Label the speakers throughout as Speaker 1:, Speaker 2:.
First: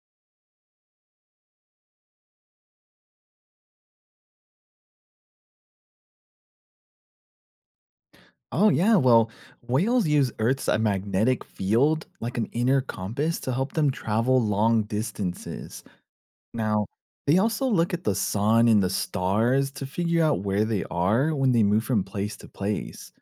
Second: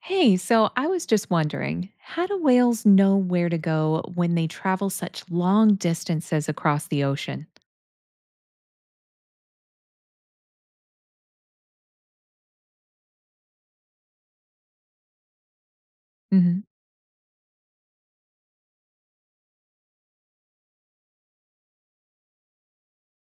Speaker 1: Hey, so I was just wondering, how do whales know where to go when they travel such long distances across the ocean?
Speaker 2: Oh, yeah. Well, whales use Earth's magnetic field like an inner compass to help them travel long distances.
Speaker 1: Hmm.
Speaker 2: Now, they also look at the sun and the stars to figure out where they are when they move from place to place.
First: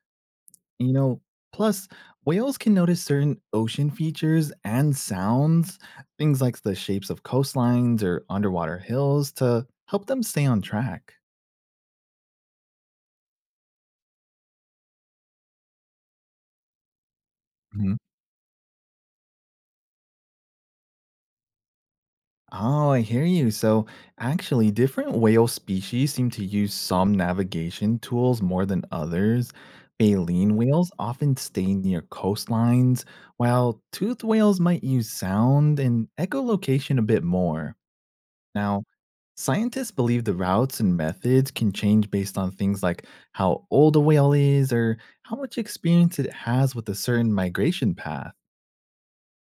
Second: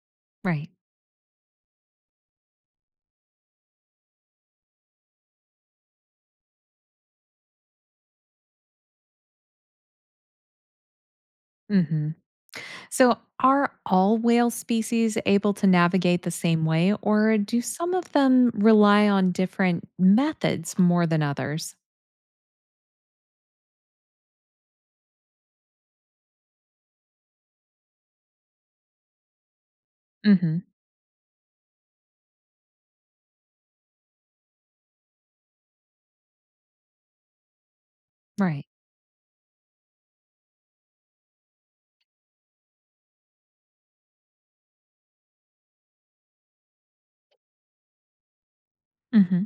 Speaker 1: Right.
Speaker 2: You know, plus, whales can notice certain ocean features and sounds, things like the shapes of coastlines or underwater hills, to help them stay on track.
Speaker 1: Hmm. So, are all whale species able to navigate the same way, or do some of them rely on different methods more than others?
Speaker 2: Oh, I hear you. So, actually, different whale species seem to use some navigation tools more than others. Baleen
Speaker 1: Hmm.
Speaker 2: whales often stay near coastlines, while toothed whales might use sound and echolocation a bit more.
Speaker 1: Right.
Speaker 2: Now, scientists believe the routes and methods can change based on things like how old a whale is or how much experience it has with a certain migration path.
Speaker 1: Hmm.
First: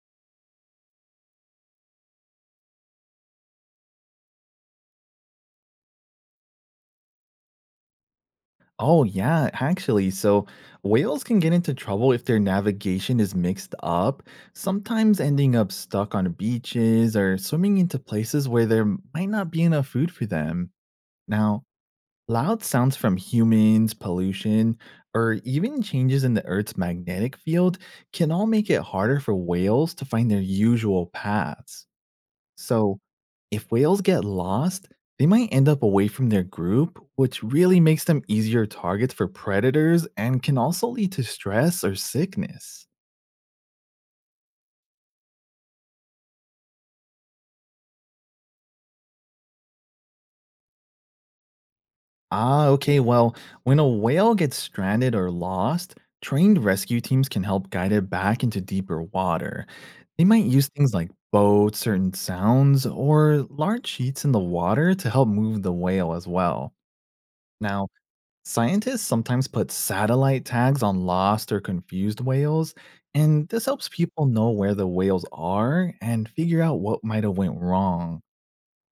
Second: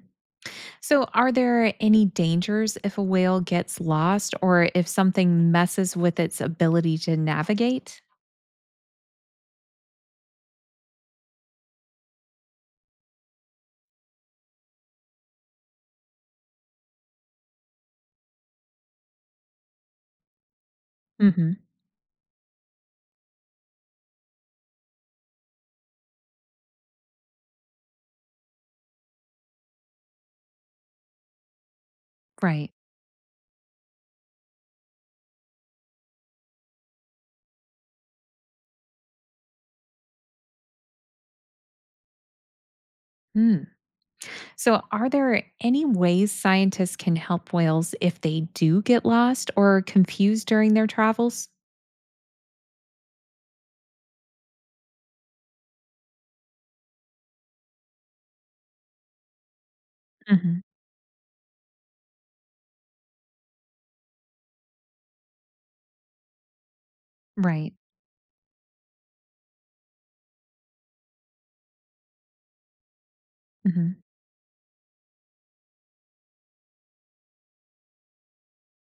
Speaker 1: So, are there any dangers if a whale gets lost or if something messes with its ability to navigate?
Speaker 2: Oh, yeah, actually. So whales can get into trouble if their navigation is mixed up, sometimes ending up stuck on beaches or swimming into places where there might not be enough food for them.
Speaker 1: Hmm.
Speaker 2: Now, loud sounds from humans, pollution, or even changes in the Earth's magnetic field can all make it harder for whales to find their usual paths.
Speaker 1: Right.
Speaker 2: So, if whales get lost, they might end up away from their group, which really makes them easier targets for predators and can also lead to stress or sickness.
Speaker 1: Hmm. So, are there any ways scientists can help whales if they do get lost or confused during their travels?
Speaker 2: Ah, okay, well, when a whale gets stranded or lost, trained rescue teams can help guide it back into deeper water. They might
Speaker 1: Hmm.
Speaker 2: use things like boats, certain sounds, or large sheets in the water to help move the whale as well.
Speaker 1: Right.
Speaker 2: Now, scientists sometimes put satellite tags on lost or confused whales, and this helps
Speaker 1: Hmm.
Speaker 2: people know where the whales are and figure out what might have went wrong.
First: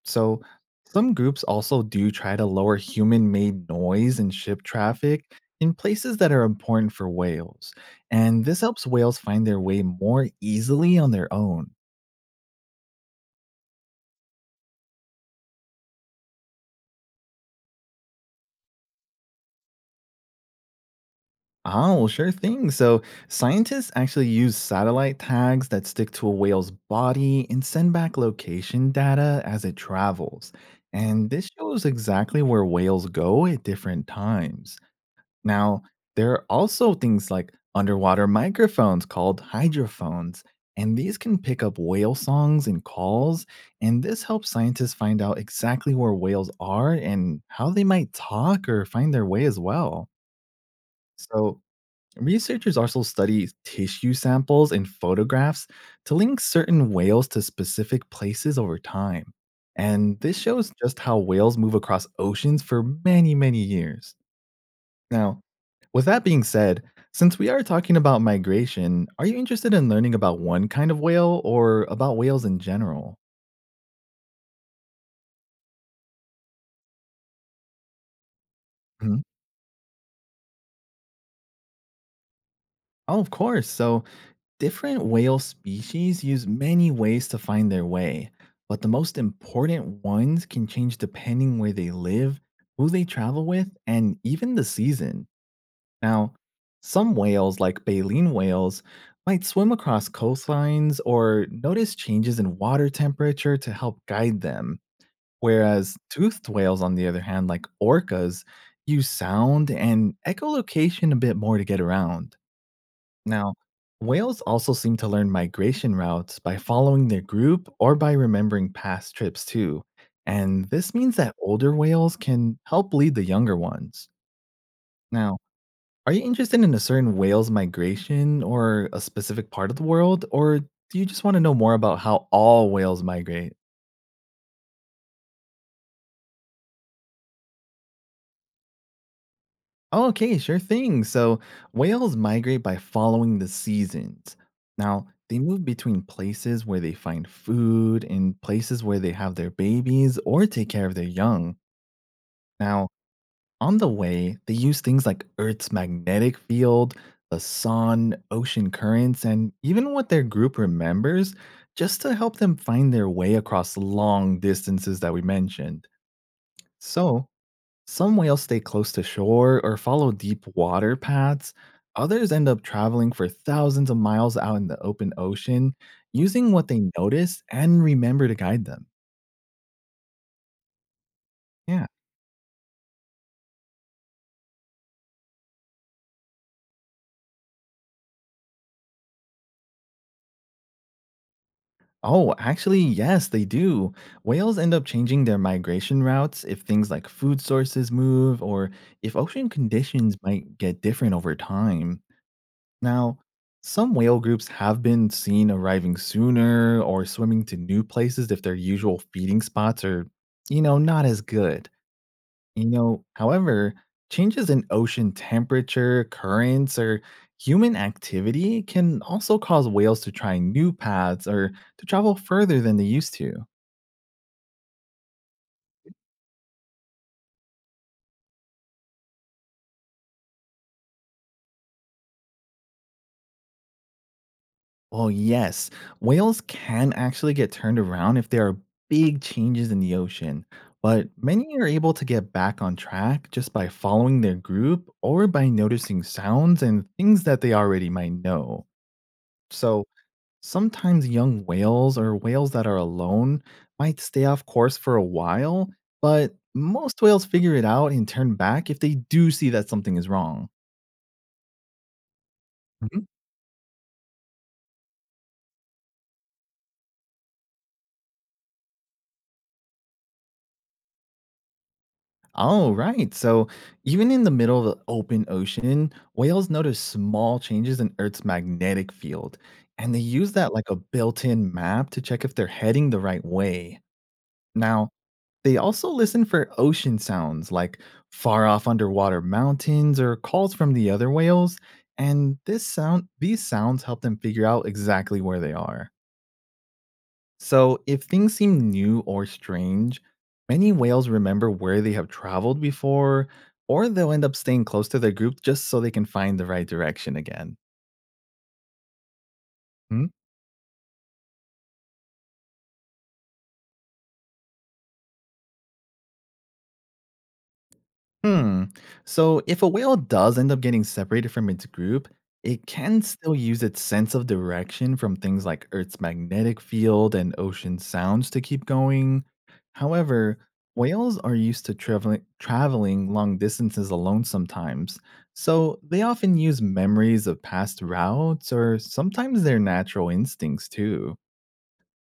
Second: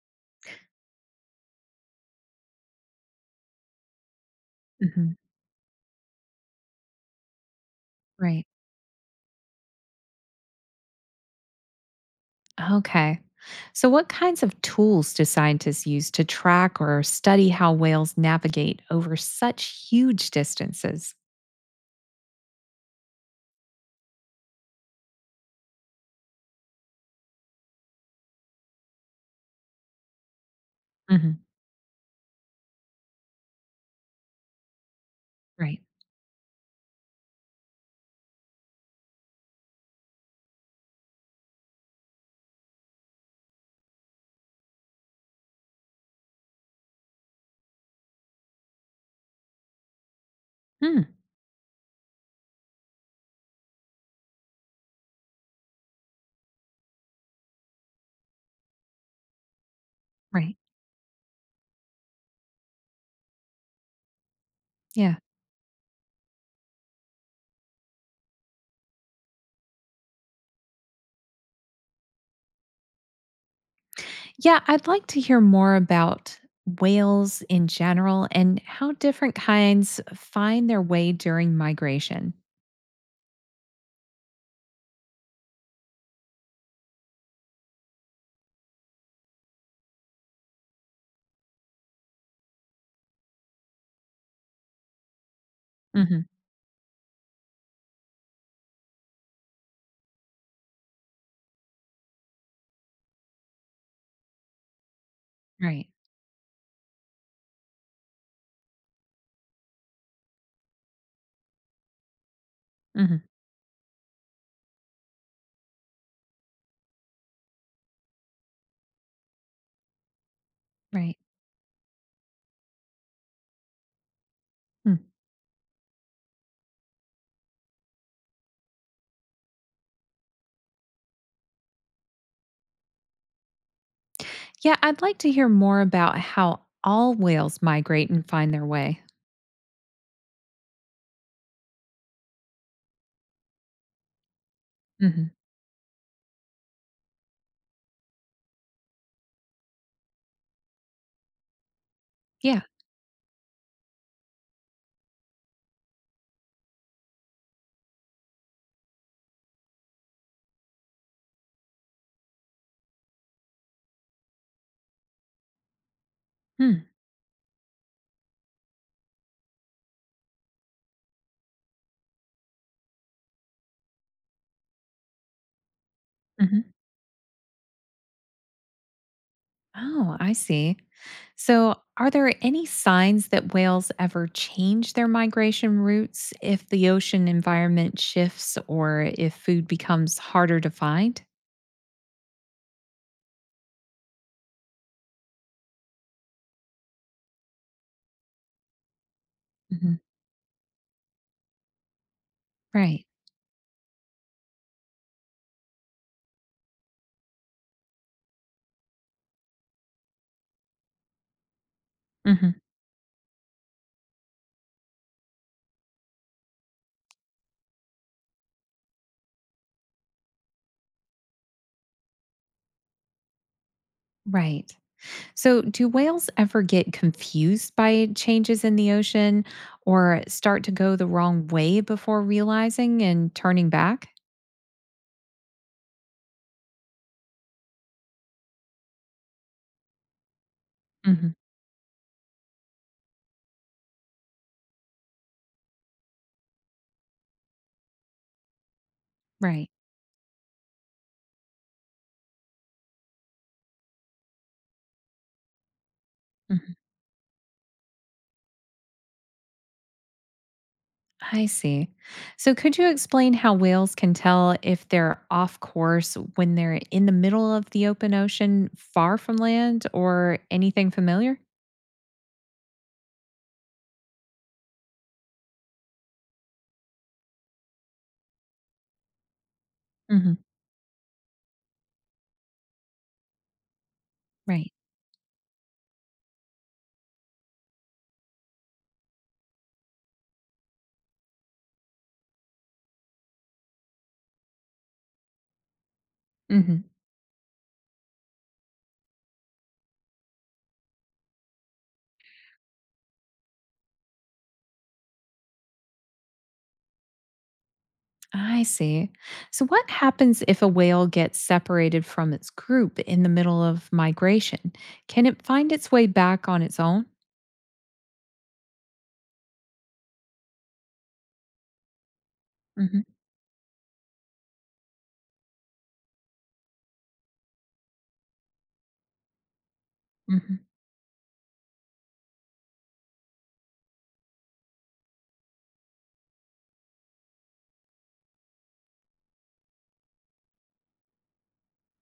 Speaker 2: So, some groups also do try to lower human-made noise in ship
Speaker 1: Hmm.
Speaker 2: traffic in places that are important for whales, and
Speaker 1: Right.
Speaker 2: this helps whales find their way more easily on their own.
Speaker 1: Okay. So, what kinds of tools do scientists use to track or study how whales navigate over such huge distances?
Speaker 2: Oh, well, sure thing. So, scientists actually use satellite tags that stick to a whale's body and send back location data as it travels. And
Speaker 1: Hmm.
Speaker 2: this shows exactly where whales go at different times.
Speaker 1: Right.
Speaker 2: Now, there are also things like underwater microphones called hydrophones, and these can pick up whale songs and calls. And this helps scientists find out exactly where whales are and how they might talk or find their way as well.
Speaker 1: Hmm.
Speaker 2: So, researchers also study tissue samples and photographs to link certain whales to specific places over time. And this
Speaker 1: Right.
Speaker 2: shows just how whales move across oceans for many, many years.
Speaker 1: Yeah.
Speaker 2: Now, with that being said, since we are talking about migration, are you interested in learning about one kind of whale or about whales in general?
Speaker 1: Yeah, I'd like to hear more about whales in general and how
Speaker 2: Mhm.
Speaker 1: different kinds find their way during migration.
Speaker 2: Oh, of course. So, different whale species use many ways to find their way, but the most important ones can change depending where they live, who they travel with, and even the season.
Speaker 1: Mhm.
Speaker 2: Now, some whales, like baleen whales, might swim across coastlines or notice changes in water temperature to help guide them,
Speaker 1: Right.
Speaker 2: whereas toothed whales, on the other hand, like orcas, use sound and echolocation a bit more to get around.
Speaker 1: Mhm.
Speaker 2: Now, whales also seem to learn migration routes by following their group or by remembering past trips, too. And this means
Speaker 1: Right.
Speaker 2: that older whales can help lead the younger ones.
Speaker 1: Hmm.
Speaker 2: Now, are you interested in a certain whale's migration or a specific part of the world, or do you just want to know more about how all whales migrate?
Speaker 1: Yeah, I'd like to hear more about how all whales migrate and find their way.
Speaker 2: Oh, okay, sure thing. So whales migrate by following the seasons. Now,
Speaker 1: Mhm.
Speaker 2: they move between places where they find food and places where they have their babies or take care of their young.
Speaker 1: Yeah.
Speaker 2: Now, on the way, they use things like Earth's magnetic field, the sun, ocean currents, and even what their group remembers just to help them find their way across long distances that we mentioned.
Speaker 1: Hmm.
Speaker 2: So, some whales stay close to shore or follow deep water paths. Others end up traveling for thousands of miles out in the open ocean, using what
Speaker 1: Mhm.
Speaker 2: they notice and remember to guide them.
Speaker 1: Oh, I see. So,
Speaker 2: Yeah.
Speaker 1: are there any signs that whales ever change their migration routes if the ocean environment shifts or if food becomes harder to find?
Speaker 2: Oh, actually, yes, they do. Whales end up changing their migration routes if things like food sources move or if ocean
Speaker 1: Mhm.
Speaker 2: conditions might get different over time.
Speaker 1: Right.
Speaker 2: Now, some whale groups have been seen arriving sooner or swimming to new places if their usual feeding spots are, you know, not as good.
Speaker 1: Mhm.
Speaker 2: You know, however, changes in ocean temperature, currents, or human activity can also cause whales to try new paths or to travel further than they used to.
Speaker 1: Right. So, do whales ever get confused by changes in the ocean or start to go the wrong way before realizing and turning back?
Speaker 2: Well, yes, whales can actually get turned around if there are big changes in the ocean, but
Speaker 1: Hmm.
Speaker 2: many are able to get back on track just by following their group or by noticing sounds and things that they already might know.
Speaker 1: Right.
Speaker 2: So sometimes young whales or whales that are alone might stay off course for a while, but
Speaker 1: Mhm.
Speaker 2: most whales figure it out and turn back if they do see that something is wrong.
Speaker 1: I see. So, could you explain how whales can tell if they're off course when they're in the middle of the open ocean, far from land or anything familiar?
Speaker 2: Oh, right. So, even in the middle of the open ocean, whales notice small changes in Earth's magnetic field, and they use
Speaker 1: Hmm.
Speaker 2: that like a built in map to check if they're heading the right way.
Speaker 1: Right.
Speaker 2: Now, they also listen for ocean sounds like far off underwater mountains or calls from the other whales, and this sound these sounds help them figure out exactly where they are.
Speaker 1: Hmm.
Speaker 2: So, if things seem new or strange, many whales remember where they have traveled before, or they'll end up staying close to their group just so they can find the right direction again.
Speaker 1: I see. So, what happens if a whale gets separated from its group in the middle of migration? Can it find its way back on its own?
Speaker 2: Hmm. So if a whale does end up getting separated from its group, it
Speaker 1: Hmm.
Speaker 2: can still use its sense of direction from things like Earth's magnetic field and ocean sounds to keep going. However, whales are used to traveling long distances alone sometimes. So they often use memories of past routes or sometimes their natural instincts too.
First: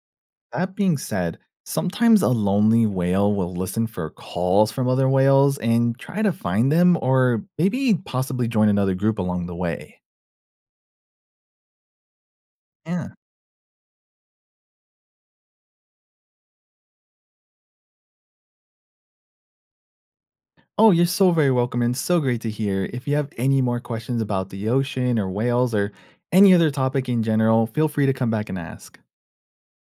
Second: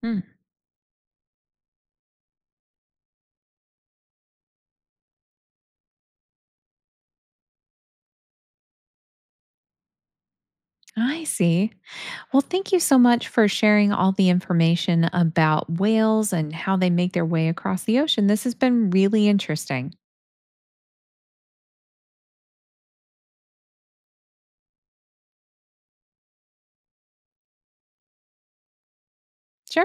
Speaker 1: Hmm.
Speaker 2: That being said, sometimes a lonely whale will listen for calls from other whales and try to find them or maybe possibly join another group along the way.
Speaker 1: I see. Well, thank you so
Speaker 2: Yeah.
Speaker 1: much for sharing all the information about whales and how they make their way across the ocean. This has been really interesting.
Speaker 2: Oh, you're so very welcome and so great to hear. If you have any more questions about the ocean or whales or any other topic in general, feel free to come back and ask.
Speaker 1: Sure.